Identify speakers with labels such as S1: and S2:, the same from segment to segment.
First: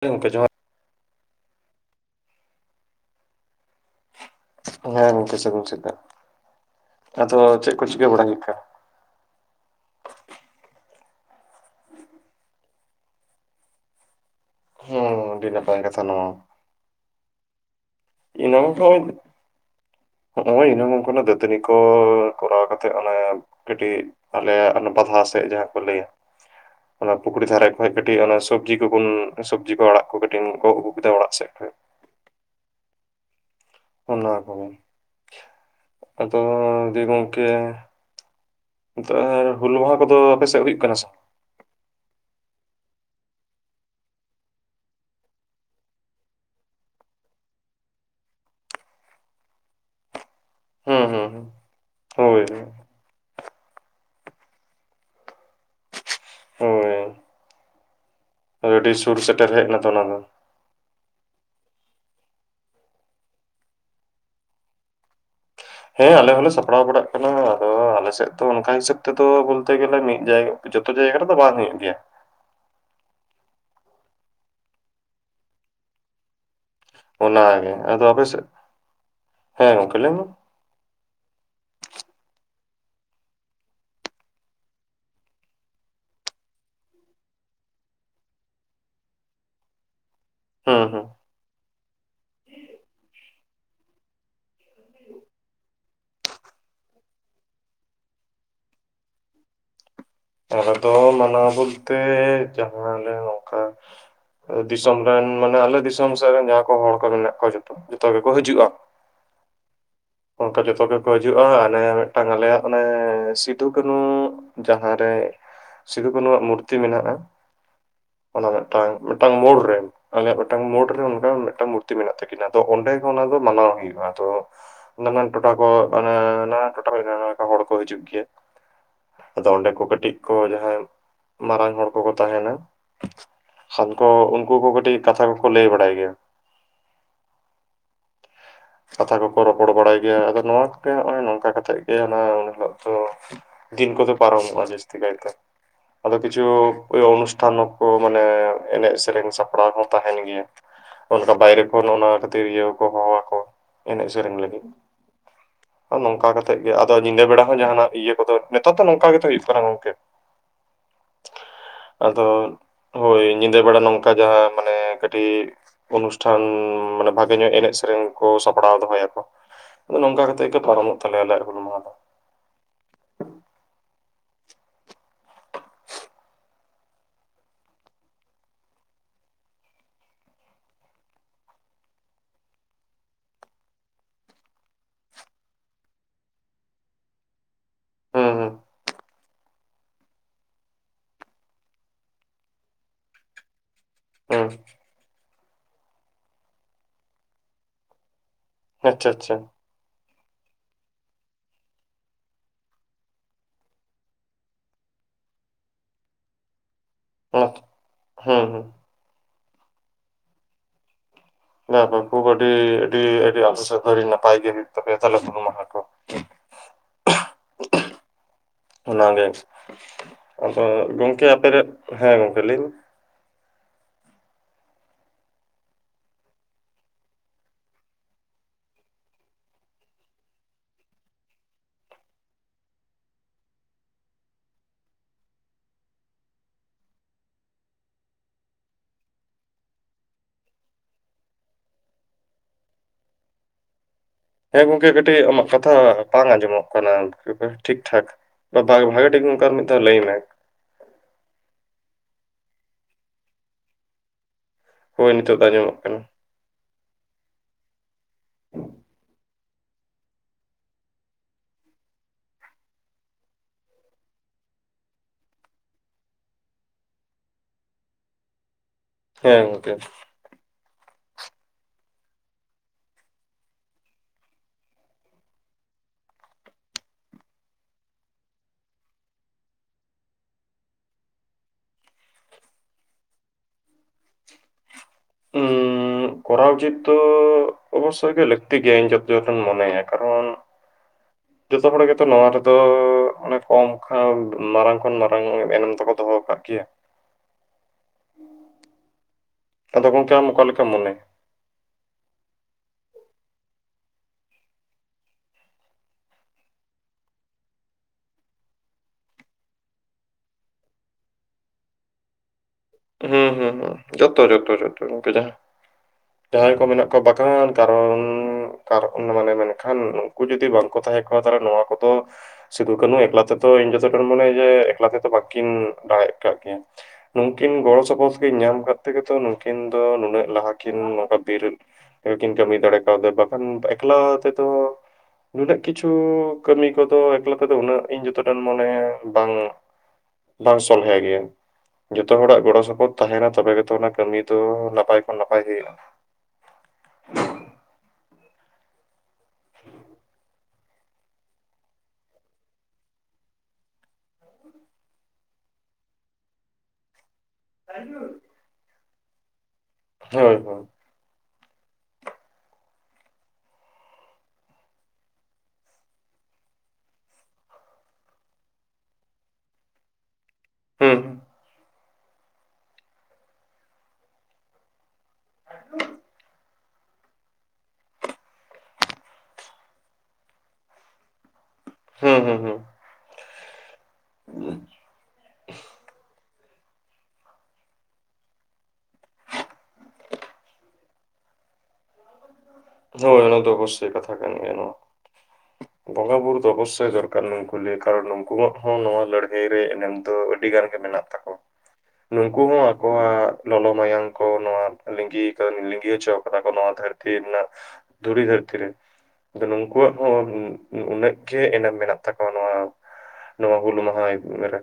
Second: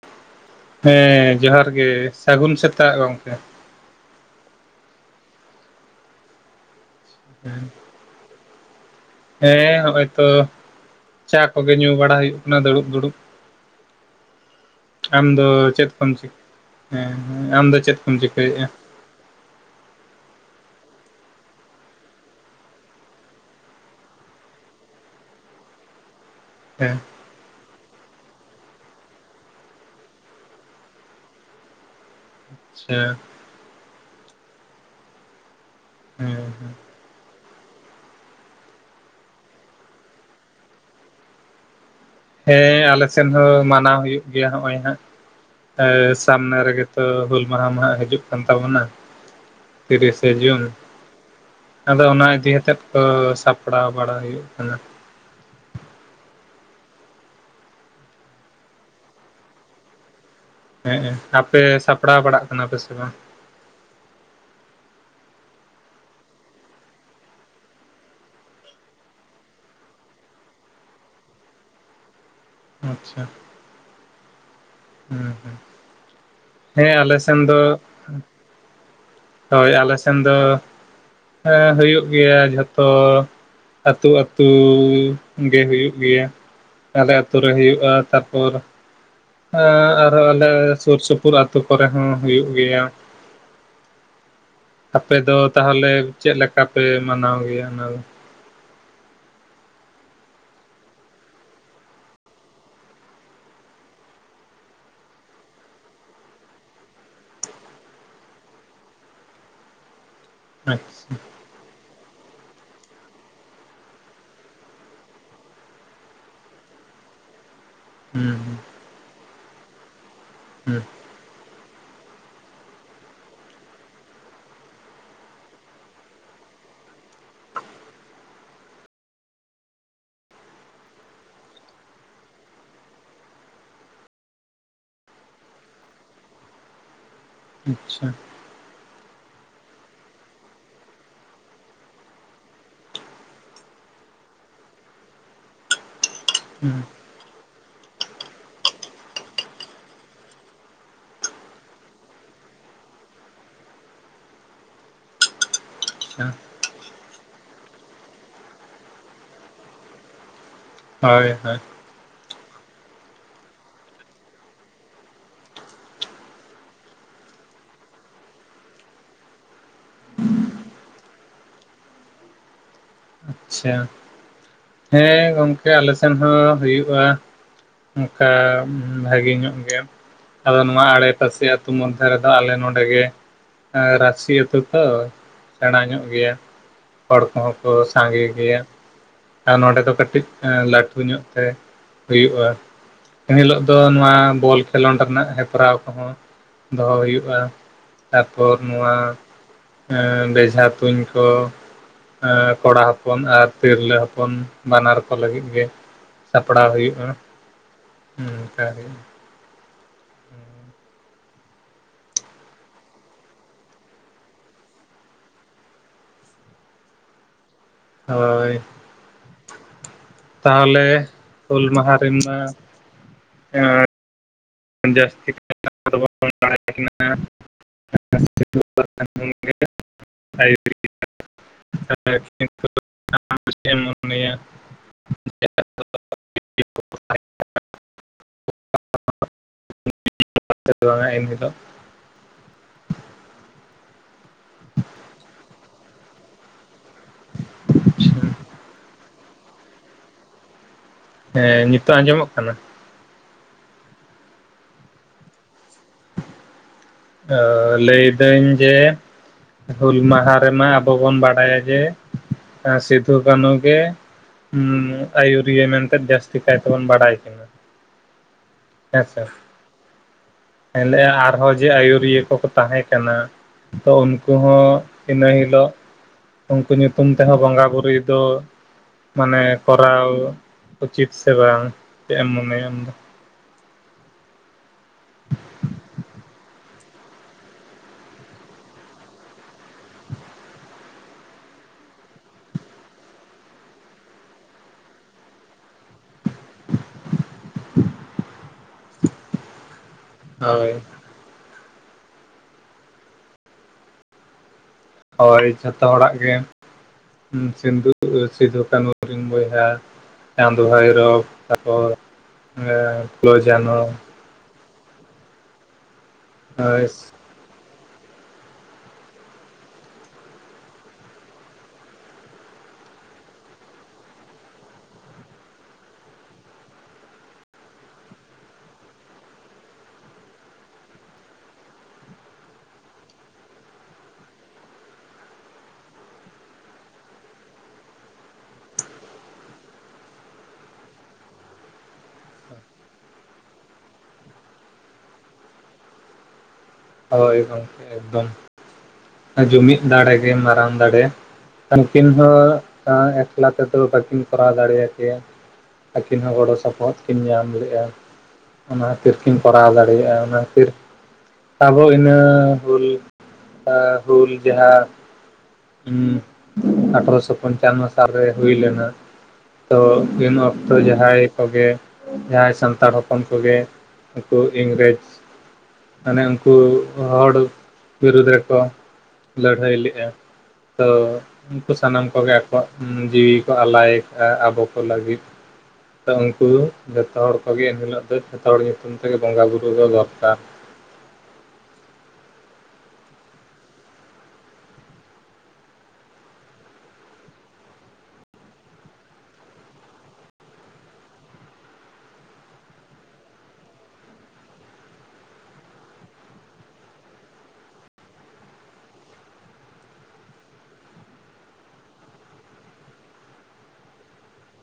S1: ᱦᱮ ᱜᱚᱝᱠᱮ ᱡᱚᱦᱟᱨ
S2: ᱦᱮᱸ ᱡᱚᱦᱟᱨ ᱜᱮ ᱥᱟᱹᱜᱩᱱ ᱥᱮᱛᱟᱜ ᱜᱚᱝᱠᱮ
S1: ᱦᱮᱸ ᱜᱚᱝᱠᱮ ᱥᱟᱸᱜᱩᱱ ᱥᱮᱛᱟᱜ ᱟᱫᱚ ᱪᱮᱫ ᱠᱚ ᱪᱤᱠᱟᱹ ᱵᱟᱲᱟᱭ ᱦᱩᱭᱩᱜ ᱠᱟᱱᱟ
S2: ᱦᱮᱸ ᱱᱚᱜᱼᱚᱭ ᱛᱚ ᱪᱟ ᱠᱚᱜᱮ ᱧᱩ ᱵᱟᱲᱟ ᱦᱩᱭᱩᱜ ᱠᱟᱱᱟ ᱫᱩᱲᱩᱵ ᱫᱩᱲᱩᱵ
S1: ᱦᱩᱸ
S2: ᱟᱢ ᱫᱚ
S1: ᱟᱹᱰᱤ ᱱᱟᱯᱟᱭ
S2: ᱪᱮᱫ
S1: ᱠᱟᱛᱷᱟ
S2: ᱠᱚᱢ
S1: ᱱᱚᱣᱟ
S2: ᱟᱢ ᱫᱚ ᱪᱮᱫ ᱠᱚᱢ ᱪᱤᱠᱟᱹᱭᱮᱫᱼᱟ
S1: [unintelligible] ᱱᱚᱜᱼᱚᱭ ᱤᱱᱟ ᱢᱩᱱ ᱠᱷᱚᱱᱟᱜ ᱫᱟᱹᱛᱟᱹᱱᱤ ᱠᱚ ᱠᱚᱨᱟᱣ ᱠᱟᱛᱮᱜ ᱚᱱᱟ ᱠᱟᱹᱴᱤᱡ ᱟᱞᱮᱭᱟᱜ ᱚᱱᱟ ᱵᱟᱫᱷᱟ ᱥᱮᱫ ᱡᱟᱦᱟᱸ ᱠᱚ ᱞᱟᱹᱭ
S2: [unintelligible]
S1: ᱚᱱᱟ ᱯᱩᱠᱷᱨᱤ ᱫᱷᱟᱨᱮ ᱠᱷᱚᱡ ᱠᱟᱹᱴᱤᱡ ᱚᱱᱟ ᱥᱚᱵᱽᱡᱤ ᱠᱚᱵᱩᱱ ᱥᱚᱵᱽᱡᱤ ᱠᱚ ᱟᱲᱟᱜ ᱠᱚ ᱠᱟᱴᱤᱡ ᱜᱚᱜ ᱟᱹᱜᱩ ᱠᱮᱫᱟ ᱚᱲᱟᱜ ᱥᱮᱫ ᱠᱷᱚᱡ
S2: [unintelligible]
S1: ᱚᱱᱟ ᱠᱚᱜᱮ
S2: ᱦᱮᱸ
S1: ᱟᱫᱚ
S2: ᱦᱮᱸ
S1: ᱫᱤ ᱜᱚᱝᱠᱮ ᱱᱤᱛᱚᱜ ᱟᱨ ᱦᱩᱞ ᱢᱟᱦᱟ ᱠᱚᱫᱚ ᱟᱯᱮᱥᱮᱫ ᱦᱩᱭᱩᱜ ᱠᱟᱱᱟ ᱥᱮ ᱵᱟᱝ
S2: ᱦᱮᱸ ᱟᱞᱮ ᱥᱮᱫ ᱦᱚᱸ ᱢᱟᱱᱟᱣ ᱦᱩᱭᱩᱜ ᱜᱮᱭᱟ ᱱᱚᱜᱼᱚᱭ ᱦᱟᱸᱜ ᱥᱟᱢᱱᱮ ᱨᱮᱜᱮ ᱛᱚ ᱦᱩᱞ ᱢᱟᱦᱟ ᱢᱟᱦᱟᱜ ᱦᱤᱡᱩᱜ ᱠᱟᱱ ᱛᱟᱵᱚᱱᱟ ᱛᱤᱨᱤᱥᱮ ᱡᱩᱱ
S1: ᱦᱩᱸ ᱦᱩᱸ ᱦᱩᱸ
S2: ᱟᱫᱚ ᱚᱱᱟ
S1: ᱦᱳᱭ
S2: ᱤᱫᱤ ᱟᱛᱮᱫ ᱠᱚ ᱥᱟᱯᱲᱟᱣ ᱵᱟᱲᱟ ᱦᱩᱭᱩᱜ ᱠᱟᱱᱟ
S1: ᱦᱳᱭ ᱟᱹᱰᱤ ᱥᱩᱨ ᱥᱮᱴᱮᱨ ᱦᱮᱡ ᱱᱟᱛᱚ ᱚᱱᱟ ᱢᱟ
S2: ᱦᱮᱸ ᱟᱯᱮ ᱥᱟᱯᱲᱟᱣ ᱵᱟᱲᱟᱜ ᱠᱟᱱᱟ ᱯᱮ ᱥᱮ ᱵᱟᱝ
S1: ᱦᱮᱸ ᱟᱞᱮ ᱦᱚᱸᱞᱮ ᱥᱟᱯᱲᱟᱣ ᱵᱟᱲᱟᱜ ᱠᱟᱱᱟ ᱟᱫᱚ ᱟᱞᱮᱥᱮᱫ ᱫᱚ ᱚᱱᱠᱟ ᱦᱤᱥᱟᱹᱵ ᱛᱮᱫᱚ ᱵᱚᱞᱛᱮ ᱜᱮᱞᱮ ᱢᱤᱫ ᱡᱟᱭᱜᱟ ᱡᱚᱛᱚ ᱡᱟᱭᱜᱟ ᱨᱮᱫᱚ ᱵᱟᱝ ᱦᱩᱭᱩᱜ ᱜᱮᱭᱟ
S2: ᱟᱪᱪᱷᱟ ᱦᱩᱸᱦᱩ ᱦᱮ ᱟᱞᱮ ᱥᱮᱱ ᱫᱚ
S1: ᱚᱱᱟᱜᱮ ᱟᱫᱚ ᱟᱯᱮ ᱥᱮᱫ ᱦᱮᱸ
S2: ᱦᱳᱭ
S1: ᱜᱚᱝᱠᱮ
S2: ᱟᱞᱮ
S1: ᱞᱟᱹᱭ
S2: ᱥᱮᱱ
S1: ᱢᱮ
S2: ᱫᱚ ᱦᱩᱭᱩᱜ ᱜᱮᱭᱟ ᱡᱷᱚᱛᱚ ᱟᱹᱛᱩ ᱟᱹᱛᱩ ᱜᱮ ᱦᱩᱭᱩᱜ ᱜᱮᱭᱟ ᱟᱞᱮ ᱟᱛᱩᱨᱮ ᱦᱩᱭᱩᱜᱼᱟ ᱛᱟᱨᱯᱚᱨ ᱟᱨ ᱟᱞᱮ
S1: ᱦᱩᱸ
S2: ᱥᱩᱨ
S1: ᱦᱩᱸ
S2: ᱥᱩᱯᱩᱨ ᱟᱹᱛᱩ ᱠᱚᱨᱮ ᱦᱚᱸ ᱦᱩᱭᱩᱜ ᱜᱮᱭᱟ ᱟᱯᱮ ᱫᱚ ᱛᱟᱦᱚᱞᱮ ᱪᱮᱫ ᱞᱮᱠᱟ ᱯᱮ ᱢᱟᱱᱟᱣ ᱜᱮᱭᱟ ᱚᱱᱟ ᱫᱚ
S1: ᱟᱞᱮ ᱫᱚ ᱢᱟᱱᱟᱣ ᱵᱚᱞᱛᱮ ᱡᱟᱦᱟᱸᱞᱮ ᱚᱝᱠᱟ ᱫᱤᱥᱚᱢ ᱨᱮᱱ ᱢᱟᱱᱮ ᱟᱞᱮ ᱫᱤᱥᱚᱢ ᱥᱮᱫ ᱨᱮᱱ ᱡᱟᱦᱟᱸ ᱠᱚ ᱦᱚᱲ ᱠᱚ ᱢᱮᱱᱟᱜ ᱠᱚᱣᱟ ᱡᱷᱚᱛᱚ ᱡᱷᱚᱛᱚ ᱜᱮᱠᱚ ᱦᱤᱡᱩᱜᱼᱟ ᱚᱱᱠᱟ ᱡᱚᱛᱚ ᱜᱮᱠᱚ
S2: ᱟᱪᱪᱷᱟ
S1: ᱦᱤᱡᱩᱜᱼᱟ ᱚᱱᱮ ᱢᱤᱫᱴᱟᱝ ᱟᱞᱮᱭᱟᱜ ᱚᱱᱮ ᱥᱤᱫᱩ ᱠᱟᱱᱩ ᱡᱟᱦᱟᱸ ᱥᱤᱫᱩ ᱠᱟᱱᱩ ᱟᱜ ᱢᱩᱨᱛᱤ ᱢᱮᱱᱟᱜᱼᱟ
S2: ᱦᱩᱸ
S1: ᱚᱱᱟ ᱢᱤᱫᱴᱟᱝ ᱢᱤᱫᱴᱟᱝ ᱢᱳᱲ ᱨᱮᱱ ᱟᱞᱮᱭᱟᱜ ᱢᱤᱫᱴᱟᱝ
S2: ᱦᱩᱸ
S1: ᱢᱳᱲ ᱨᱮ ᱚᱱᱠᱟ ᱢᱤᱫᱟᱝ ᱛᱤ ᱢᱮᱱᱟᱜ ᱛᱟᱹᱠᱤᱱᱟ ᱟᱫᱚ ᱚᱸᱰᱮ ᱜᱮ ᱚᱱᱟ ᱫᱚ ᱢᱟᱱᱟᱣ ᱦᱩᱭᱩᱜᱼᱟ ᱟᱫᱚ ᱱᱟᱱᱟᱱ ᱴᱚᱴᱷᱟ ᱠᱚ ᱢᱟᱱᱮ ᱱᱟᱱᱟᱱ ᱴᱚᱴᱷᱟ ᱱᱟᱱᱟᱠᱟ ᱦᱚᱲ ᱠᱚ ᱦᱤᱡᱩᱜ ᱜᱮᱭᱟ ᱟᱫᱚ ᱚᱸᱰᱮ ᱠᱚ ᱠᱟᱹᱴᱤᱡ ᱠᱚ ᱡᱟᱦᱟᱸᱭ ᱢᱟᱨᱟᱝ ᱦᱚᱲ ᱠᱚᱠᱚ ᱛᱟᱦᱮᱸᱱᱟ ᱦᱟᱞᱠᱚ ᱩᱱᱠᱩ ᱠᱚ ᱠᱟᱹᱴᱤᱡ ᱠᱟᱛᱷᱟ ᱠᱚᱠᱚ ᱞᱟᱹᱭ ᱵᱟᱲᱟᱭ ᱜᱮᱭᱟ
S2: ᱟᱪᱪᱷᱟ
S1: [unintelligible] ᱠᱟᱛᱷᱟ ᱠᱚᱠᱚ ᱨᱚᱯᱚᱲ ᱵᱟᱲᱟᱭ ᱜᱮᱭᱟ ᱟᱫᱚ ᱱᱚᱣᱟ ᱠᱚᱜᱮ ᱱᱚᱜᱼᱚᱭ ᱱᱚᱝᱠᱟ ᱠᱟᱛᱮᱜ ᱜᱮ ᱚᱱᱟ ᱩᱱ ᱦᱤᱞᱳᱜ ᱫᱚ ᱫᱤᱱ ᱠᱚᱫᱚ ᱯᱨᱚᱢᱚᱜ-ᱟ ᱡᱟᱹᱥᱛᱤ ᱠᱟᱭᱛᱮ ᱟᱫᱚ ᱠᱤᱪᱷᱩ ᱳᱭ ᱚᱱᱩᱥᱴᱷᱟᱱ ᱠᱚ ᱢᱟᱱᱮ ᱮᱱᱮᱡ ᱥᱮᱨᱮᱧ ᱥᱟᱯᱲᱟᱣ ᱦᱚᱸ ᱛᱟᱦᱮᱱ ᱜᱮᱭᱟ ᱚᱱᱠᱟ ᱵᱟᱭᱨᱮ ᱠᱷᱚᱱ ᱚᱱᱟ ᱠᱷᱟᱹᱛᱤᱨ ᱤᱭᱟᱹ ᱠᱚ ᱦᱚᱦᱚ ᱟᱠᱚᱣᱟ ᱮᱱᱮᱢ ᱥᱮᱨᱮᱧ ᱞᱟᱹᱜᱤᱫ
S2: ᱟᱪᱪᱷᱟ
S1: ᱱᱚᱝᱠᱟ ᱠᱟᱛᱮ ᱜᱮ ᱟᱫᱚ ᱧᱤᱫᱟᱹ ᱵᱮᱲᱟ ᱦᱚᱸ ᱡᱟᱦᱟᱱᱟᱜ ᱤᱭᱟᱹ ᱠᱚᱫᱚ ᱱᱤᱛᱟᱨᱜ ᱫᱚ ᱱᱚᱝᱠᱟ ᱜᱮᱛᱚ ᱦᱩᱭᱩᱜ ᱠᱟᱱᱟ [unintelligible]
S2: ᱦᱳᱭ ᱦᱳᱭ
S1: ᱟᱫᱚ ᱦᱳᱭ ᱧᱤᱫᱟᱹ ᱵᱮᱲᱟ ᱱᱚᱝᱠᱟ ᱡᱟᱦᱟᱸ ᱢᱟᱱᱮ ᱠᱟᱹᱴᱤᱡ ᱚᱱᱩᱥᱴᱷᱟᱱ ᱢᱟᱱᱮ ᱵᱷᱟᱜᱮ ᱧᱚᱜ ᱮᱱᱮᱡ ᱥᱮᱨᱮᱧ ᱠᱚ ᱥᱟᱯᱲᱟᱣ ᱫᱚᱦᱚᱭᱟ ᱠᱚ ᱱᱚᱝᱠᱟ ᱠᱟ ᱠᱟᱛᱮ ᱜᱮ ᱯᱟᱨᱚᱢᱚᱜ ᱛᱟᱞᱮᱭᱟ ᱟᱞᱮᱭᱟᱜ ᱦᱩᱞ ᱢᱟᱦᱟ ᱫᱚ
S2: ᱟᱪᱪᱷᱟ ᱦᱮᱸ ᱜᱚᱝᱠᱮ ᱟᱞᱮ ᱥᱮᱱ ᱦᱚᱸ ᱦᱩᱭᱩᱜᱼᱟ ᱚᱱᱠᱟ ᱵᱷᱟᱜᱮ ᱧᱚᱜ ᱜᱮ ᱟᱫᱚ ᱱᱚᱣᱟ ᱟᱲᱮ ᱯᱟᱥᱮ ᱟᱹᱛᱩ ᱢᱚᱫᱽᱫᱷᱮ ᱨᱮᱫᱚ ᱟᱞᱮ ᱱᱚᱰᱮ ᱜᱮ ᱟᱨ ᱨᱟᱹᱥᱤ ᱟᱹᱛᱩ ᱛᱚ ᱥᱮᱬᱟ ᱧᱚᱜ ᱜᱮᱭᱟ ᱦᱚᱲ ᱠᱚᱦᱚᱸ ᱠᱚ ᱥᱟᱸᱜᱮ
S1: ᱦᱩᱸ ᱦᱩᱸ
S2: ᱜᱮᱭᱟ ᱟᱨ ᱱᱚᱰᱮ ᱫᱚ ᱠᱟᱹᱴᱤᱡ ᱞᱟᱹᱴᱩ ᱧᱚᱜ ᱛᱮ ᱦᱩᱭᱩᱜᱼᱟ ᱮᱱ ᱦᱤᱞᱳᱜ ᱫᱚ ᱱᱚᱣᱟ
S1: ᱦᱩᱸ
S2: ᱵᱚᱞ ᱠᱷᱮᱞᱳᱰ ᱨᱮᱱᱟᱜ ᱦᱮᱯᱨᱟᱣ ᱠᱚᱦᱚᱸ ᱫᱚᱦᱚ ᱦᱩᱭᱩᱜᱼᱟ ᱛᱟᱯᱚᱨ ᱱᱚᱣᱟ
S1: ᱟᱪᱪᱷᱟ ᱟᱪᱪᱷᱟ
S2: ᱵᱮᱡᱷᱟ ᱛᱩᱧ ᱠᱚ ᱠᱚᱲᱟ ᱦᱚᱯᱚᱱ ᱟᱨ ᱛᱤᱨᱞᱟᱹ ᱦᱚᱯᱚᱱ ᱵᱟᱱᱟᱨ ᱠᱚ ᱞᱟᱹᱜᱤᱫ ᱜᱮ ᱥᱟᱯᱲᱟᱣ ᱦᱩᱭᱩᱜᱼᱟ
S1: ᱦᱩᱸ
S2: ᱚᱱᱠᱟ
S1: ᱦᱩᱸ
S2: ᱦᱩᱭᱩᱜᱼᱟ
S1: ᱠᱷᱩᱵ ᱟᱹᱰᱤ ᱟᱹᱰᱤ ᱟᱹᱰᱤ ᱱᱟᱯᱟᱭ ᱜᱮ ᱦᱩᱭᱩᱜ ᱛᱟᱯᱮ ᱛᱟᱦᱞᱮ ᱦᱩᱞ ᱢᱟᱦᱟ ᱠᱚ [unintelligible]
S2: ᱦᱳᱭ
S1: ᱚᱱᱟᱜᱮ ᱟᱫᱚ
S2: ᱛᱟᱦᱚᱞᱮ
S1: ᱜᱚᱢᱠᱮ ᱟᱯᱮ
S2: ᱦᱩᱞ ᱢᱟᱦᱟ
S1: ᱦᱮᱸ
S2: ᱨᱮᱢᱟ
S1: ᱜᱚᱢᱠᱮ ᱞᱟᱹᱭᱢᱮ
S2: [unintelligible] [unintelligible] [unintelligible] [unintelligible] [unintelligible] [unintelligible]
S1: ᱦᱮᱸ ᱜᱚᱝᱠᱮ ᱠᱟᱹᱴᱤᱡ ᱟᱢᱟᱜ ᱠᱟᱛᱷᱟ ᱵᱟᱝ ᱟᱸᱡᱚᱢᱚᱜ ᱠᱟᱱᱟ ᱴᱷᱤᱠ ᱴᱷᱟᱠ ᱵᱷᱟᱜᱮ ᱴᱷᱤᱠ ᱜᱚᱝᱠᱮ ᱟᱨ ᱢᱤᱫ ᱫᱷᱟᱣ ᱞᱟᱹᱭ ᱢᱮ᱾
S2: ᱦᱮᱸ ᱱᱤᱛᱚᱜ ᱟᱸᱡᱚᱢᱚᱜ ᱠᱟᱱᱟ?
S1: ᱦᱳᱭ ᱱᱤᱛᱳᱜ ᱫᱚ ᱟᱸᱡᱚᱢᱚᱜ ᱠᱟᱱᱟ᱾
S2: ᱟᱹᱻ ᱞᱟᱹᱭᱫᱟᱹᱧ ᱡᱮ ᱦᱩᱞ ᱢᱟᱦᱟ ᱨᱮᱢᱟ ᱟᱵᱚ ᱵᱚᱱ ᱵᱟᱲᱟᱭᱟ ᱡᱮ ᱥᱤᱫᱷᱩ ᱠᱟᱹᱱᱩ ᱜᱮ ᱦᱩᱸ ᱟᱭᱩᱨᱤᱭᱟᱹ ᱢᱮᱱᱛᱮ ᱡᱟᱹᱥᱛᱤ ᱠᱟᱭ ᱛᱮᱵᱚᱱ ᱵᱟᱰᱟᱭ ᱠᱤᱱᱟ᱾
S1: ᱦᱮᱸ ᱜᱚᱝᱠᱮ᱾
S2: ᱟᱨᱦᱚᱸ ᱡᱮ ᱟᱭᱩᱨᱤᱭᱟᱹ ᱠᱚᱠᱚ ᱛᱟᱦᱮᱸ ᱠᱟᱱᱟ, ᱛᱚ ᱩᱱᱠᱩ ᱦᱚᱸ ᱤᱱᱟᱹ ᱦᱤᱞᱳ ᱩᱱᱠᱩ ᱧᱩᱛᱩᱢ ᱛᱮᱦᱚᱸ ᱵᱚᱸᱜᱟ ᱵᱩᱨᱩᱭ ᱫᱚ ᱢᱟᱱᱮ ᱠᱚᱨᱟᱣ ᱩᱪᱤᱛ ᱥᱮ ᱵᱟᱝ, ᱪᱮᱫ ᱮᱢ ᱢᱚᱱᱮᱭᱟ ᱟᱢᱫᱚ?
S1: ᱩᱸᱻ ᱠᱚᱨᱟᱣ ᱩᱪᱤᱛ ᱫᱚᱻ ᱚᱵᱚᱥᱥᱳᱭ ᱜᱮ ᱞᱟᱹᱠᱛᱤ ᱜᱮᱭᱟ ᱤᱧ ᱡᱚᱛᱚᱴᱟᱧ ᱢᱚᱱᱮᱭᱟ, ᱠᱟᱨᱚᱱ [inaudible] ᱡᱷᱚᱛᱚ ᱦᱚᱲ ᱜᱮᱛᱚ ᱱᱚᱣᱟ ᱨᱮᱫᱚ ᱚᱱᱮ ᱠᱚᱢ ᱠᱷᱚᱱ ᱢᱟᱨᱟᱝ ᱠᱷᱚᱱ ᱢᱟᱨᱟᱝ ᱮᱱᱮᱢ ᱫᱚᱠᱚ ᱫᱚᱦᱚ ᱟᱠᱟᱫ ᱜᱮᱭᱟ᱾ ᱟᱫᱚ ᱜᱚᱢᱠᱮ ᱟᱢ ᱞᱮᱠᱟᱢ
S2: ᱦᱳᱭ
S1: ᱢᱚᱱᱮ?
S2: ᱦᱳᱭ ᱡᱷᱚᱛᱚ ᱦᱚᱲᱟᱜ ᱜᱮ, ᱥᱤᱫᱷᱩ ᱠᱟᱱᱩ ᱟᱹᱠᱤᱱ ᱵᱚᱭᱦᱟ, ᱪᱟᱸᱫ ᱵᱷᱟᱭᱨᱚᱵ ᱛᱟᱯᱚᱨ ᱯᱷᱩᱞᱚ ᱡᱷᱟᱱᱚ
S1: ᱴᱚᱨᱮ ᱴᱚᱨᱮ ᱜᱚᱝᱠᱮ ᱡᱟᱦᱟᱸ ᱡᱟᱦᱟᱸᱭ ᱠᱚ
S2: ᱦᱳᱭ
S1: ᱢᱮᱱᱟᱜ ᱠᱚᱣᱟ ᱵᱟᱜᱟᱱ ᱠᱟᱨᱚᱱ ᱠᱟᱨᱚᱱ ᱢᱟᱱᱮ ᱢᱮᱱᱠᱷᱟᱱ ᱩᱱᱩᱠᱩ ᱡᱩᱫᱤ ᱵᱟᱝᱠᱚ ᱛᱟᱦᱮᱸ ᱠᱚᱜᱼᱟ ᱛᱟᱦᱞᱮ ᱱᱚᱣᱟ ᱠᱚᱫᱚ ᱥᱤᱫᱷᱩ ᱠᱟᱹᱱᱩ ᱮᱠᱞᱟ ᱛᱮᱫᱚ ᱤᱧ ᱡᱚᱛᱚᱴᱟᱧ ᱢᱚᱱᱮᱭᱟ ᱡᱮ ᱮᱠᱞᱟ ᱛᱮᱫᱚ ᱵᱟᱹᱠᱤᱱ ᱫᱟᱲᱮ ᱠᱟᱫ ᱠᱮᱭᱟ᱾ ᱩᱱᱩᱠᱤᱱ ᱜᱚᱲᱚ ᱥᱚᱯᱚᱦᱚᱫ ᱠᱤᱱ ᱧᱟᱢ ᱠᱟ ᱛᱮᱜᱛᱚ ᱱᱩᱠᱤᱱ ᱫᱚ ᱱᱩᱱᱟᱹᱜ ᱞᱟᱦᱟᱠᱤᱱ ᱱᱚᱝᱠᱟ ᱵᱤᱨ ᱠᱤᱱ ᱠᱟᱹᱢᱤ ᱫᱟᱲᱮ ᱠᱟᱣᱫᱟ, ᱵᱟᱠᱷᱟᱱ ᱮᱠᱞᱟ ᱛᱮᱫᱚ ᱱᱩᱱᱟᱹᱜ ᱠᱤᱪᱷᱩ ᱠᱟᱹᱢᱤ ᱠᱚᱫᱚ ᱮᱠᱞᱟ ᱛᱮᱫᱚ ᱫᱚ ᱩᱱᱟᱹᱜ ᱤᱧ ᱡᱚᱛᱚᱴᱟᱧ ᱢᱚᱱᱮ ᱵᱟᱝ ᱵᱟᱝ ᱥᱚᱦᱞᱮ ᱜᱮᱭᱟ᱾ ᱡᱷᱚᱛᱚ ᱦᱚᱲᱟᱜ ᱜᱚᱲᱚ ᱥᱚᱯᱚᱦᱚᱫ ᱛᱟᱦᱮᱱᱟ ᱛᱚᱵᱮᱜᱮᱛᱚ ᱚᱱᱟ ᱠᱟᱹᱢᱤ ᱫᱚ ᱱᱟᱯᱟᱭ ᱠᱷᱚᱱ ᱱᱟᱯᱟᱭ ᱜᱮ ᱦᱳᱭᱳᱜᱼᱟ᱾
S2: ᱦᱳᱭ ᱦᱳᱭ ᱮᱠᱫᱚᱢ, ᱡᱩᱢᱤᱫ ᱫᱟᱲᱮᱜ ᱜᱮ ᱢᱟᱨᱟᱝ ᱫᱟᱲᱮ᱾ ᱩᱱᱠᱤᱱ ᱦᱚᱸ ᱮᱠᱞᱟ ᱛᱮᱫᱚ ᱵᱟᱹᱠᱤᱱ ᱠᱚᱨᱟᱣ ᱫᱟᱲᱮᱭᱟᱜ ᱠᱮᱭᱟ᱾ ᱟᱹᱠᱤᱱ ᱦᱚᱸ ᱜᱚᱲᱚ ᱥᱚᱯᱚᱦᱚᱫ ᱠᱤᱱ ᱧᱟᱢ ᱫᱟᱹᱲᱮᱜᱼᱟ ᱚᱱᱟ ᱠᱷᱟᱛᱤᱨ ᱠᱤᱱ ᱠᱚᱨᱟᱣ ᱫᱟᱲᱮᱭᱟᱜᱼᱟ,
S1: ᱦᱳᱭ
S2: ᱚᱱᱟ
S1: ᱦᱳᱭ ᱦᱩᱸ
S2: ᱠᱷᱟᱹᱛᱤᱨ ᱟᱵᱚ ᱤᱱᱟᱹ ᱦᱩᱞ ᱟᱼ ᱦᱩᱞ ᱡᱟᱦᱟᱸ ᱦᱩᱸ ᱟᱴᱷᱨᱚᱥᱚ ᱯᱚᱧᱪᱟᱱᱱᱚ ᱥᱟᱞ ᱨᱮ ᱦᱩᱭᱞᱱᱟ, ᱛᱚ ᱩᱱ ᱚᱠᱛᱚ
S1: ᱦᱩᱸ
S2: ᱡᱟᱦᱟᱸᱭ ᱠᱚᱜᱮ ᱡᱟᱦᱟᱸᱭ ᱥᱟᱱᱛᱟᱲ ᱦᱚᱯᱚᱱ ᱠᱚᱜᱮ ᱩᱱᱠᱩ ᱤᱝᱨᱮᱡᱽ ᱢᱟᱱᱮ ᱩᱱ ᱠᱩ ᱦᱚᱲ ᱵᱤᱨᱩᱫᱽ ᱨᱮᱠᱚ ᱞᱟᱹᱲᱦᱟᱹᱭ ᱞᱮᱜᱼᱟ᱾ ᱛᱚ ᱩᱱᱠᱩ ᱥᱟᱱᱟᱢ ᱠᱚᱜᱮ ᱟᱠᱚᱣᱟᱜ ᱡᱤᱣᱤ ᱠᱚ ᱟᱞᱟᱭ ᱠᱟᱜᱼᱟ ᱟᱵᱚ ᱠᱚ ᱞᱟᱹᱜᱤᱫ ᱛᱚ ᱩᱱᱠᱩ ᱫᱚ ᱡᱷᱚᱛᱚ ᱦᱚᱲ ᱠᱚᱜᱮ ᱮᱱᱦᱤᱞᱳᱜ ᱫᱚ ᱡᱷᱚᱛᱚ ᱦᱚᱲ ᱧᱩᱛᱩᱢ ᱛᱮᱜᱮ ᱵᱚᱸᱜᱟ ᱵᱩᱨᱩ ᱫᱚ ᱫᱚᱨᱠᱟᱨ ᱾
S1: ᱦᱳᱭ ᱚᱱᱟ ᱫᱚ ᱚᱵᱚᱥᱥᱳᱭ ᱠᱟᱛᱷᱟ ᱠᱟᱱ ᱜᱮᱭᱟ ᱱᱚᱣᱟ᱾ ᱵᱚᱸᱜᱟ ᱵᱳᱨ ᱫᱚ ᱚᱵᱚᱥᱥᱳᱭ ᱫᱚᱨᱠᱟᱨ ᱱᱩᱝᱠᱩ ᱞᱤᱭᱟᱹ ᱠᱟᱨᱚᱱ ᱱᱩᱝᱠᱩᱣᱟᱜ ᱦᱚᱸ ᱱᱚᱣᱟ ᱞᱟᱹᱲᱦᱟᱹᱭ ᱨᱮ ᱮᱱᱮᱢ ᱫᱚ ᱟᱹᱰᱤ ᱜᱟᱱ ᱜᱮ ᱢᱮᱱᱟᱜ ᱛᱟᱠᱚ ᱱᱩᱝᱠᱩ ᱦᱚᱸ ᱟᱠᱚᱣᱟᱜ ᱞᱚᱞᱚ ᱢᱟᱭᱟᱝ ᱠᱚ ᱱᱚᱣᱟ ᱞᱤᱜᱤ ᱠᱟᱱ ᱞᱤᱸᱜᱤ ᱦᱚᱪᱚ ᱟᱠᱟᱫᱟ ᱠᱚ ᱱᱚᱣᱟ ᱫᱷᱟᱹᱨ ᱛᱤ ᱨᱮᱱᱟᱜ ᱫᱷᱩᱲᱤ ᱫᱷᱟᱹᱨᱛᱤ ᱨᱮ, ᱟᱫᱚ ᱱᱩᱝᱠᱩᱣᱟᱜ ᱦᱚᱸ ᱩᱱᱟᱹᱜ ᱜᱮ ᱮᱱᱮᱢ ᱢᱮᱱᱟᱜ ᱛᱟᱠᱚᱣᱟ ᱱᱚᱣᱟ ᱱᱚᱣᱟ ᱦᱩᱞ ᱢᱟᱦᱟᱭ ᱨᱮ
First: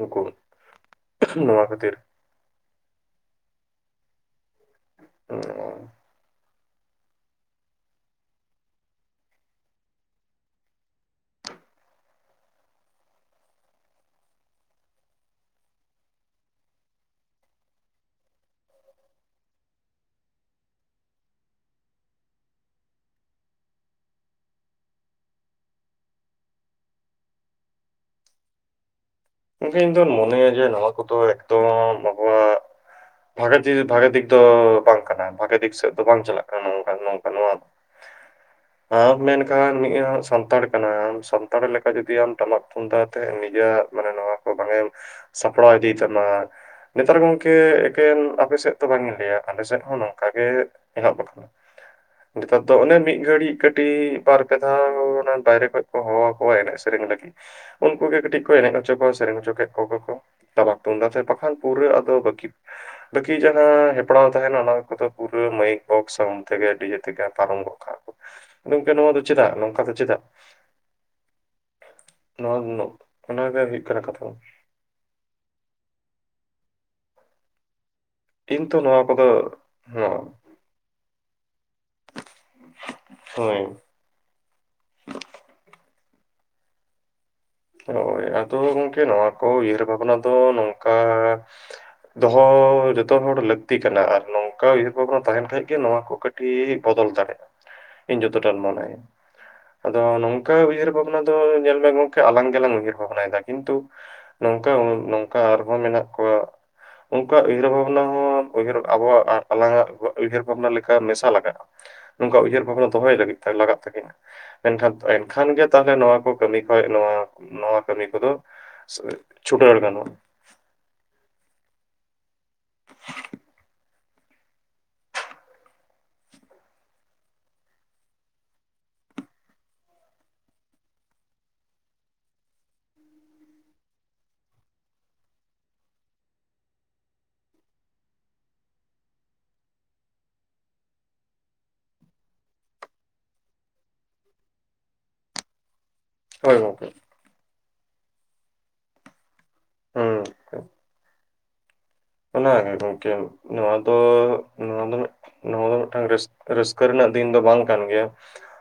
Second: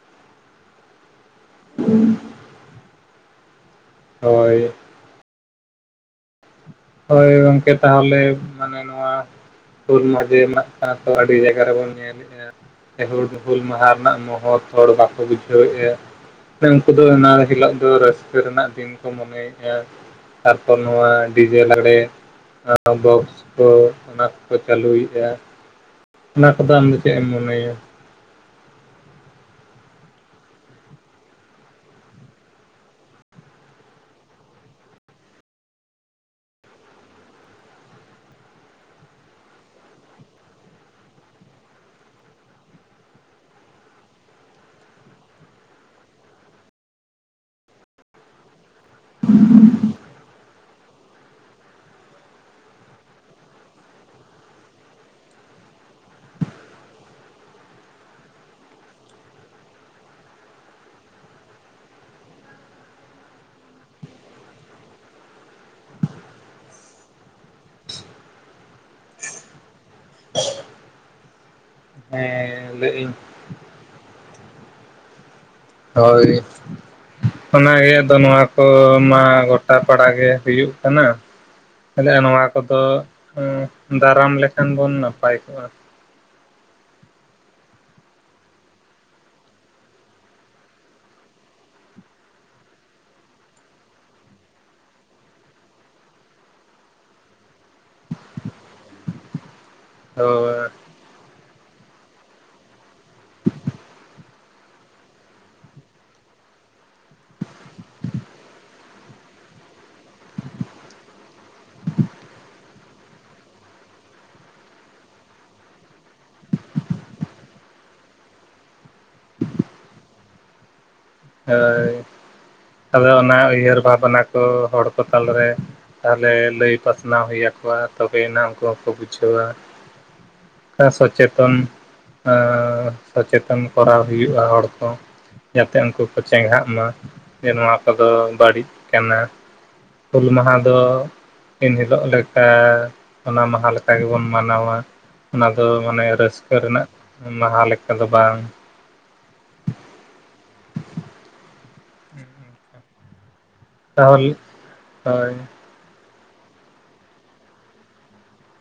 S1: ᱩᱱᱠᱩ ᱱᱚᱣᱟ ᱠᱷᱟᱹᱛᱤᱨ
S2: [unintelligible] ᱦᱳᱭ
S1: [unintelligible]
S2: ᱦᱳᱭ ᱜᱚᱝᱠᱮ ᱛᱟᱦᱚᱞᱮ ᱢᱟᱱᱮ ᱱᱚᱣᱟ ᱦᱩᱞ ᱢᱟᱦᱟ ᱡᱮ ᱢᱟᱱᱟᱜ ᱠᱚᱱᱟ ᱛᱚ ᱟᱹᱰᱤ ᱵᱷᱮᱜᱟᱨ ᱵᱤᱱ ᱧᱮᱞᱮᱼᱟ ᱦᱮᱸ ᱦᱩᱞ ᱦᱩᱞ ᱢᱟᱦᱟ ᱨᱮᱱᱟᱜ ᱢᱚᱦᱚᱛ ᱦᱚᱲ ᱵᱟᱠᱚ ᱵᱩᱡᱷᱟᱹᱣ ᱮᱫᱼᱟ ᱢᱟᱱᱮ ᱩᱱᱠᱩ ᱫᱚ ᱚᱱᱟ ᱦᱤᱞᱚᱜ ᱫᱚ ᱨᱟᱹᱥᱠᱟᱹ ᱨᱮᱱᱟᱜ ᱫᱤᱱ ᱠᱚ ᱢᱚᱱᱮᱭᱮᱫᱼᱟ ᱛᱟᱨᱯᱚᱨ ᱱᱚᱣᱟ ᱰᱤᱡᱮ ᱞᱟᱜᱽᱲᱮ ᱱᱚᱣᱟ ᱵᱚᱠᱥ ᱠᱚ ᱚᱱᱟ ᱠᱚ ᱠᱚ ᱪᱟᱹᱞᱩᱭᱮᱼᱟ ᱚᱱᱟ ᱠᱚᱫᱚ ᱟᱢᱫᱚ ᱪᱮᱫ ᱮᱢ ᱢᱚᱱᱮᱭᱟ
S1: ᱤᱧ ᱫᱚᱧ ᱢᱚᱱᱮᱭᱟ ᱡᱮ ᱱᱚᱣᱟ ᱠᱚᱫᱚ ᱮᱠᱫᱚᱢ ᱟᱵᱚᱣᱟᱜ [unintelligible] ᱵᱷᱟᱜᱮ ᱫᱤᱠ ᱵᱷᱟᱜᱮ ᱫᱤᱠ ᱫᱚ ᱵᱟᱝ ᱠᱟᱱᱟ ᱵᱷᱟᱜᱮ ᱫᱤᱠ ᱥᱮᱫ ᱫᱚ ᱵᱟᱝ ᱪᱟᱞᱟᱜ ᱠᱟᱱᱟ ᱱᱚᱝᱠᱟ ᱱᱚᱝᱠᱟ ᱱᱚᱣᱟ ᱫᱚ [inaudible] ᱟᱢ ᱢᱮᱱᱠᱷᱟᱱ [unintelligible] ᱥᱟᱱᱛᱟᱲ ᱠᱟᱱᱟᱢ ᱥᱟᱱᱛᱟᱲ ᱞᱮᱠᱟ ᱡᱩᱫᱤ ᱟᱢ ᱴᱟᱢᱟᱠ ᱛᱩᱢᱫᱟᱜ ᱛᱮ ᱱᱤᱡᱟᱜ ᱢᱟᱱᱮ ᱱᱚᱣᱟ ᱠᱚ ᱵᱟᱝᱮᱢ ᱥᱟᱯᱲᱟᱣ ᱤᱫᱤᱭ ᱛᱟᱢᱟ ᱱᱮᱛᱟᱨ ᱜᱚᱝᱠᱮ ᱮᱠᱮᱱ ᱟᱯᱮᱥᱮᱫ [unintelligible] ᱵᱟᱝᱤᱧ ᱞᱟᱹᱭᱟ ᱟᱞᱮ ᱥᱮᱫ ᱦᱚᱸ ᱱᱚᱝᱠᱟ ᱜᱮ ᱮᱦᱚᱵ ᱟᱠᱟᱱᱟ ᱱᱮᱛᱟᱨ ᱫᱚ ᱚᱱᱮ ᱢᱤᱫ ᱜᱷᱟᱹᱲᱤ ᱠᱟᱹᱴᱤᱡ ᱵᱟᱨ ᱯᱮ ᱫᱷᱟᱣ ᱚᱱᱟ ᱵᱟᱦᱨᱮ ᱠᱷᱚᱡ ᱦᱚᱦᱚᱣᱟ ᱠᱚᱣᱟ ᱮᱱᱮᱡ ᱥᱮᱨᱮᱧ ᱞᱟᱹᱜᱤᱫ ᱩᱱᱠᱩᱜᱮ ᱠᱟᱹᱴᱤᱡ ᱮᱱᱮᱡ ᱦᱚᱪᱚ ᱠᱚᱣᱟ ᱥᱮᱨᱮᱧ ᱦᱚᱪᱚ ᱠᱮᱫ ᱠᱚᱣᱟ ᱠᱚ ᱴᱟᱢᱟᱠ ᱛᱩᱢᱫᱟ ᱵᱟᱠᱷᱟᱱ ᱯᱩᱨᱟᱹ ᱟᱫᱚ ᱵᱟᱠᱤ- ᱵᱟᱹᱠᱤ ᱡᱟᱦᱟᱸ ᱦᱮᱯᱨᱟᱣ ᱛᱟᱦᱮᱱᱟ ᱚᱱᱟ ᱠᱚᱫᱚ ᱯᱩᱨᱟᱹ ᱢᱟᱹᱭᱤᱠ ᱵᱚᱠᱥ ᱥᱟᱶᱩᱰ ᱛᱮᱜᱮ ᱰᱤᱡᱮ ᱛᱮᱜᱮ ᱯᱟᱨᱚᱢ ᱜᱚᱜ ᱠᱟᱜᱼᱟ ᱠᱚ ᱜᱚᱝᱠᱮ ᱱᱚᱣᱟ ᱫᱚ ᱪᱮᱫᱟᱜ ᱱᱚᱝᱠᱟ ᱫᱚ ᱪᱮᱫᱟᱜ
S2: ᱦᱮᱸ ᱞᱟᱹᱭ ᱤᱧ
S1: ᱚᱱᱟ ᱜᱮ ᱦᱩᱭᱩᱜ ᱠᱟᱱᱟ ᱠᱟᱛᱷᱟ ᱫᱚ
S2: ᱦᱳᱭ ᱚᱱᱟᱜᱮ ᱟᱫᱚ ᱱᱚᱣᱟ
S1: ᱤᱧ ᱛᱚ ᱱᱚᱣᱟ
S2: ᱠᱚᱢᱟ
S1: ᱠᱚᱫᱚ
S2: ᱜᱚᱴᱟ ᱯᱟᱲᱟ ᱜᱮ
S1: ᱦᱚᱸ
S2: ᱦᱩᱭᱩᱜ ᱠᱟᱱᱟ [unintelligible] ᱱᱚᱣᱟ ᱠᱚᱫᱚ
S1: ᱦᱳᱭ
S2: ᱫᱟᱨᱟᱢ ᱞᱮᱠᱷᱟᱱ ᱵᱚᱱ ᱱᱟᱯᱟᱭ ᱠᱚᱜᱼᱟ
S1: ᱦᱳᱭ ᱟᱫᱚ ᱜᱚᱝᱠᱮ ᱱᱚᱣᱟ ᱠᱚ ᱩᱭᱦᱟᱹᱨ ᱵᱷᱟᱵᱽᱱᱟ ᱫᱚ ᱱᱚᱝᱠᱟ ᱫᱚᱦᱚ ᱡᱚᱛᱦᱚᱲ ᱞᱟᱹᱠᱛᱤ ᱠᱟᱱᱟ ᱟᱨ ᱱᱚᱝᱠᱟ ᱩᱭᱦᱟᱹᱨ ᱵᱷᱟᱵᱽᱱᱟ ᱛᱟᱦᱮᱱ ᱠᱷᱟᱡ ᱜᱮ ᱱᱚᱣᱟ ᱠᱚ ᱠᱟᱹᱴᱤᱡ [unintelligible] ᱵᱚᱫᱚᱞ ᱫᱟᱲᱮᱭᱟᱜᱼᱟ ᱤᱧ ᱡᱚᱛᱚᱴᱟᱱ ᱢᱚᱱᱮ ᱟᱫᱚ ᱱᱚᱝᱠᱟ
S2: ᱦᱳᱭ
S1: ᱩᱭᱦᱟᱹᱨ ᱵᱷᱟᱵᱽᱱᱟ ᱫᱚ ᱧᱮᱞ ᱢᱮ ᱜᱚᱢᱠᱮ ᱟᱞᱟᱝ ᱜᱮᱞᱟᱝ ᱩᱭᱦᱟᱹᱨ ᱵᱷᱟᱵᱽᱱᱟ ᱭᱮᱫᱟ ᱠᱤᱱᱛᱩ ᱱᱚᱝᱠᱟ ᱱᱚᱝᱠᱟ ᱟᱨᱦᱚᱸ ᱢᱮᱱᱟᱜ ᱠᱚᱣᱟ ᱩᱱᱠᱩᱣᱟᱜ ᱩᱭᱦᱟᱹᱨ ᱵᱷᱟᱵᱽᱱᱟ ᱦᱚᱸ ᱩᱭᱦᱟᱹᱨ ᱟᱵᱚᱣᱟᱜ ᱟᱞᱟᱝᱟᱜ ᱩᱭᱦᱟᱹᱨ ᱵᱷᱟᱵᱽᱱᱟ ᱞᱮᱠᱟ ᱢᱮᱥᱟ ᱞᱟᱜᱟᱜᱼᱟ ᱱᱚᱝᱠᱟ ᱩᱭᱦᱟᱹᱨ ᱵᱷᱟᱵᱽᱱᱟ ᱫᱚᱦᱚᱭ ᱞᱟᱹᱜᱤᱫ ᱛᱮ ᱞᱟᱜᱟᱜ ᱛᱟᱹᱠᱤᱱᱟ ᱢᱮᱱᱠᱷᱟᱱ ᱮᱱᱠᱷᱟᱱ ᱜᱮ ᱛᱟᱦᱚᱞᱮ ᱱᱚᱣᱟ ᱠᱚ ᱠᱟᱹᱢᱤ ᱦᱳᱭ ᱱᱚᱣᱟ ᱱᱚᱣᱟ ᱠᱟᱹᱢᱤ ᱠᱚᱫᱚ ᱪᱷᱩᱵᱟᱹᱨ ᱜᱟᱱᱚᱜᱼᱟ᱾
S2: ᱦᱳᱭ ᱟᱫᱚ ᱚᱱᱟ ᱩᱭᱦᱟᱹᱨ ᱵᱷᱟᱵᱽᱱᱟ ᱠᱚ ᱦᱚᱲ ᱠᱚ ᱛᱟᱞᱟ ᱨᱮ ᱛᱟᱦᱚᱞᱮ ᱞᱟᱹᱭ ᱯᱟᱥᱱᱟᱣ ᱦᱩᱭ ᱟᱠᱚᱣᱟ ᱛᱚᱵᱮᱭᱱᱟ ᱩᱱᱠᱩ ᱦᱚᱸᱠᱚ ᱵᱩᱡᱷᱟᱹᱣᱟ᱾ [unintelligible] ᱥᱚᱪᱮᱛᱚᱱ ᱟᱸ ᱥᱚᱪᱮᱛᱚᱱ ᱠᱚᱨᱟᱣ ᱦᱩᱭᱩᱜᱼᱟ ᱦᱚᱲ ᱠᱚ᱾ ᱡᱟᱛᱮ ᱩᱱᱠᱩ ᱠᱚ ᱪᱮᱸᱜᱷᱟᱜ ᱢᱟ ᱡᱮ ᱱᱚᱣᱟ ᱠᱚᱫᱚ ᱵᱟᱹᱲᱤᱡ ᱠᱟᱱᱟ᱾ ᱦᱩᱞ ᱢᱟᱦᱟ ᱫᱚ ᱫᱤᱱ ᱦᱤᱞᱳᱜ ᱞᱮᱠᱟ ᱚᱱᱟ ᱢᱟᱦᱟ ᱞᱮᱠᱟ ᱜᱮᱵᱚᱱ ᱢᱟᱱᱟᱣᱟ ᱚᱱᱟ ᱫᱚ ᱢᱟᱱᱮ ᱨᱟᱹᱥᱠᱟᱹ
S1: ᱦᱳᱭ ᱜᱚᱝᱠᱮ
S2: ᱨᱮᱱᱟᱜ ᱢᱟᱦᱟ ᱞᱮᱠᱟ ᱫᱚ ᱵᱟᱝ᱾
S1: ᱦᱩᱸ ᱚᱱᱟᱜᱮ ᱜᱚᱝᱠᱮ ᱱᱚᱣᱟ ᱫᱚ
S2: ᱛᱟᱦᱚᱞᱮ
S1: ᱱᱚᱣᱟ ᱫᱚ
S2: ᱦᱳᱭ
S1: ᱱᱚᱣᱟ ᱫᱚ ᱢᱤᱫᱴᱟᱝ ᱨᱟᱹᱥᱠᱟ. ᱨᱟᱹᱥᱠᱟᱹ ᱨᱮᱱᱟᱜ ᱫᱤᱱ ᱫᱚ ᱵᱟᱝ ᱠᱟᱱ ᱜᱮᱭᱟ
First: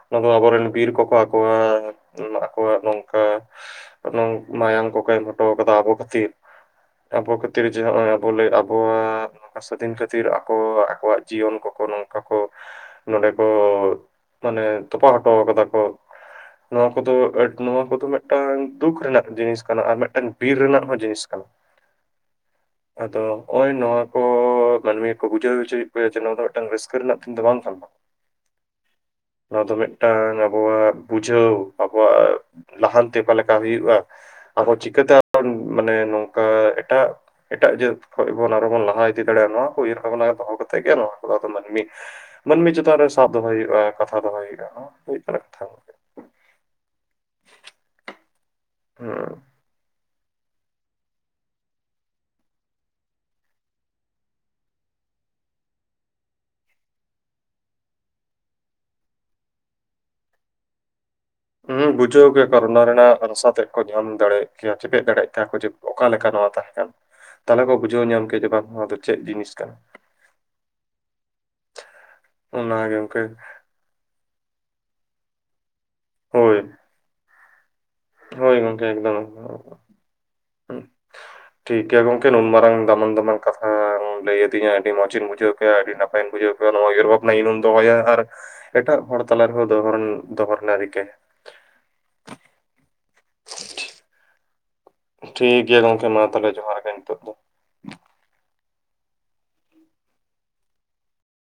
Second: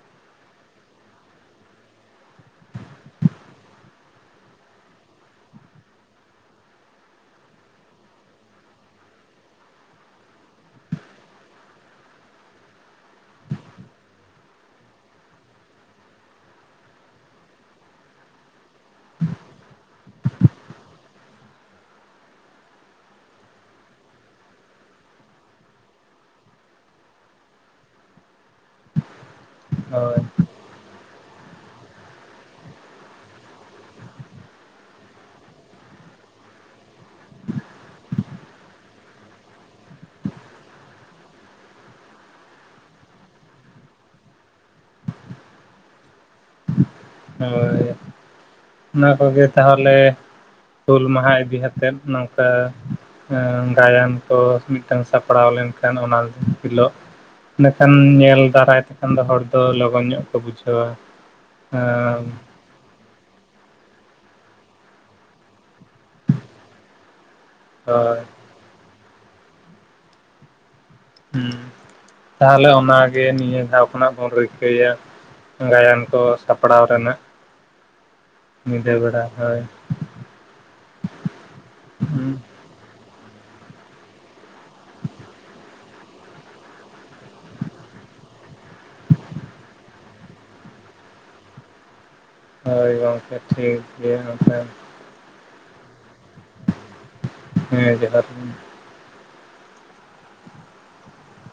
S1: ᱱᱚᱣᱟ ᱫᱚ ᱟᱵᱚᱨᱮᱱ ᱵᱤᱨ ᱠᱚᱠᱚ ᱟᱠᱚᱣᱟᱜ ᱱᱚᱣᱟ ᱟᱠᱚᱣᱟᱜ ᱱᱚᱝᱠᱟ [unintelligible] ᱢᱟᱭᱟᱝ ᱠᱚᱠᱚ ᱮᱢ ᱦᱚᱴᱚ ᱠᱟᱫᱟ ᱟᱵᱚ ᱠᱷᱟᱛᱤᱨ ᱟᱵᱚ ᱠᱷᱟᱹᱛᱤᱨ ᱡᱮ ᱱᱚᱜᱚᱭ ᱵᱚᱞᱮ ᱟᱵᱚᱣᱟᱜ ᱱᱚᱝᱠᱟ ᱥᱟᱹᱫᱷᱤᱱ ᱠᱷᱟᱹᱛᱤᱨ ᱟᱠᱚ ᱟᱠᱚᱣᱟᱜ ᱡᱤᱭᱚᱱ ᱠᱚᱠᱚ ᱱᱚᱝᱠᱟ ᱠᱚ ᱱᱚᱰᱮ ᱠᱚ ᱢᱟᱱᱮ ᱛᱚᱯᱟ ᱦᱚᱴᱚ ᱠᱟᱫᱟ ᱠᱚ ᱱᱚᱣᱟ ᱠᱚᱫᱚ ᱟᱰ ᱱᱚᱣᱟ ᱠᱚᱫᱚ ᱢᱤᱫᱴᱟᱝ ᱫᱩᱠ ᱨᱮᱱᱟᱜ ᱡᱤᱱᱤᱥ ᱠᱟᱱᱟ ᱟᱨ ᱢᱤᱫᱴᱮᱱ ᱰᱤᱨ ᱨᱮᱱᱟᱜ ᱦᱚᱸ ᱡᱤᱱᱤᱥ ᱠᱟᱱᱟ᱾ ᱟᱫᱚ ᱚᱭ ᱱᱚᱣᱟ ᱠᱚ᱾ ᱢᱟᱹᱱᱢᱤ ᱠᱚ ᱵᱩᱡᱷᱟᱹᱣ ᱦᱚᱪᱚᱭᱮᱫ ᱠᱚᱣᱟ ᱡᱮ ᱱᱚᱣᱟ ᱫᱚ ᱢᱤᱫᱴᱟᱝ ᱨᱟᱹᱥᱠᱟᱹ ᱨᱮᱱᱟᱜ ᱫᱤᱱ ᱫᱚ ᱵᱟᱝ ᱠᱟᱱ ᱫᱚ ᱱᱚᱣᱟ ᱫᱚ
S2: ᱦᱳᱭ
S1: ᱢᱤᱫᱴᱟᱝ ᱟᱵᱚᱣᱟᱜ ᱵᱩᱡᱷᱟᱹᱣ ᱟᱵᱚᱣᱟᱜ ᱞᱟᱦᱟᱱᱛᱤ ᱚᱠᱟ ᱞᱮᱠᱟ ᱦᱩᱭᱩᱜᱼᱟ᱾ ᱟᱵᱚ ᱪᱤᱠᱟᱹᱛᱮ [unintelligible] ᱢᱟᱱᱮ ᱱᱚᱝᱠᱟ ᱮᱴᱟᱜ ᱮᱴᱟᱜ ᱡᱟᱹᱛ ᱠᱷᱚᱡ ᱵᱚᱱ ᱟᱨ ᱵᱚᱱ ᱞᱟᱦᱟ ᱤᱫᱤ ᱫᱟᱲᱮᱭᱟᱜᱼᱟ ᱱᱚᱣᱟ ᱠᱚ ᱩᱭᱦᱟᱹᱨ ᱵᱷᱟᱵᱽᱱᱟ ᱫᱚᱦᱚ ᱠᱟᱛᱮᱫ ᱜᱮ ᱱᱚᱣᱟ ᱠᱚᱫᱚ ᱢᱟᱹᱱᱢᱤ ᱢᱟᱹᱱᱢᱤ ᱪᱮᱛᱟᱱ ᱨᱮ ᱥᱟᱵ ᱫᱚᱦᱚᱭ ᱦᱩᱭᱩᱜᱼᱟ ᱠᱟᱛᱷᱟ ᱫᱚᱦᱚᱭ ᱦᱩᱭᱩᱜᱼᱟ ᱱᱚᱣᱟ ᱠᱚ ᱦᱩᱭᱩᱜ ᱠᱟᱱᱟ ᱠᱟᱛᱷᱟ
S2: ᱦᱳᱭ ᱚᱱᱟ ᱠᱚᱜᱮ ᱛᱟᱦᱚᱞᱮ ᱦᱩᱞ ᱢᱟᱦᱟ ᱤᱫᱤ ᱠᱟᱛᱮᱫ ᱱᱚᱝᱠᱟ ᱜᱟᱭᱟᱱ ᱠᱚ ᱢᱤᱫᱴᱟᱱ ᱥᱟᱯᱲᱟᱣ ᱞᱮᱱᱠᱷᱟᱱ ᱚᱱᱟ ᱢᱤᱫ ᱫᱤᱱ ᱦᱤᱞᱳᱜ ᱢᱤᱫᱴᱟᱝ ᱧᱮᱞ ᱫᱟᱨᱟᱭ ᱛᱮᱠᱷᱟᱱ ᱫᱚ ᱦᱚᱲ ᱫᱚ ᱞᱚᱜᱚᱱ ᱧᱚᱜ ᱠᱚ ᱵᱩᱡᱷᱟᱹᱣᱟ᱾
S1: ᱦᱩᱸ
S2: ᱦᱮᱸ
S1: ᱵᱩᱡᱷᱟᱹᱣ ᱜᱮ᱾ ᱟᱨ ᱚᱱᱟ ᱨᱮᱱᱟᱜ ᱨᱟᱥᱟ ᱛᱮᱫ ᱠᱚ ᱧᱟᱢ ᱫᱟᱲᱮᱭᱟᱜ ᱠᱮᱭᱟ ᱪᱮᱯᱮᱫ ᱫᱟᱲᱮᱭᱟᱜ ᱠᱮᱭᱟ ᱠᱚ ᱡᱮ ᱚᱠᱟ ᱞᱮᱠᱟ ᱱᱚᱣᱟ ᱛᱟᱦᱮᱸ ᱠᱟᱱᱟ᱾ ᱛᱟᱦᱚᱞᱮ ᱠᱚ ᱵᱩᱡᱷᱟᱹᱣ
S2: ᱦᱳᱭ
S1: ᱧᱟᱢ ᱠᱮᱭᱟ ᱡᱮ ᱵᱟᱝ ᱱᱚᱣᱟ ᱫᱚ ᱪᱮᱫ ᱡᱤᱱᱤᱥ ᱠᱟᱱᱟ᱾
S2: ᱦᱮᱸ ᱛᱟᱦᱞᱮ ᱚᱱᱟᱜᱮ ᱱᱤᱭᱟᱹ ᱫᱷᱟᱣ ᱠᱷᱚᱱᱟᱜ ᱵᱚᱱ ᱨᱤᱠᱟᱹᱭᱟ᱾ ᱜᱟᱭᱟᱱ ᱠᱚ
S1: ᱦᱳᱭ
S2: ᱥᱟᱯᱲᱟᱣ ᱨᱮᱱᱟᱜ
S1: ᱦᱳᱭ ᱜᱚᱢᱠᱮ
S2: ᱧᱤᱫᱟᱹ
S1: ᱮᱠᱫᱚᱢ
S2: ᱵᱮᱲᱟ ᱦᱳᱭ
S1: ᱮᱠᱫᱚᱢ᱾ ᱦᱩ ᱴᱷᱤᱠ ᱜᱮᱭᱟ ᱜᱚᱝᱠᱮ ᱱᱩᱱ ᱢᱟᱨᱟᱝ ᱫᱟᱢᱟᱱ ᱫᱟᱢᱟᱱ ᱠᱟᱛᱷᱟᱢ‌ ᱞᱟᱹᱭ ᱟᱹᱫᱤ ᱫᱤᱧᱟ ᱟᱹᱰᱤ ᱢᱚᱸᱡᱽᱤᱧ ᱵᱩᱡᱷᱣ ᱠᱮᱜ-ᱟ ᱟᱹᱰᱤ ᱱᱟᱯᱟᱭᱤᱧ ᱵᱩᱡᱷᱟᱹᱣ ᱠᱮᱫ-ᱟ‌ ᱱᱚᱣᱟ ᱩᱭᱦᱟᱹᱨ ᱵᱷᱟᱵᱽᱱᱟ ᱡᱩᱫᱤᱢ ᱫᱚᱦᱚᱭᱟ ᱟᱨ ᱮᱴᱟᱜ ᱦᱚᱲ ᱛᱟᱞᱟ ᱨᱮ ᱦᱚᱸ ᱫᱚᱦᱚ ᱫᱚᱦᱚ ᱨᱮᱱᱟᱜ ᱨᱤᱠᱟᱹᱭ ᱢᱮ᱾
S2: ᱦᱳᱭ ᱜᱚᱝᱠᱮ ᱴᱷᱤᱠ ᱜᱮᱭᱟ
S1: ᱴᱷᱤᱠᱜᱮᱭᱟ ᱜᱚᱝᱠᱮ ᱢᱟ ᱛᱟᱦᱚᱞᱮ ᱡᱚᱦᱟᱨ ᱜᱮ ᱱᱤᱛᱚᱜ ᱫᱚ᱾
S2: ᱦᱮᱸ ᱡᱚᱦᱟᱨ ᱜᱮ᱾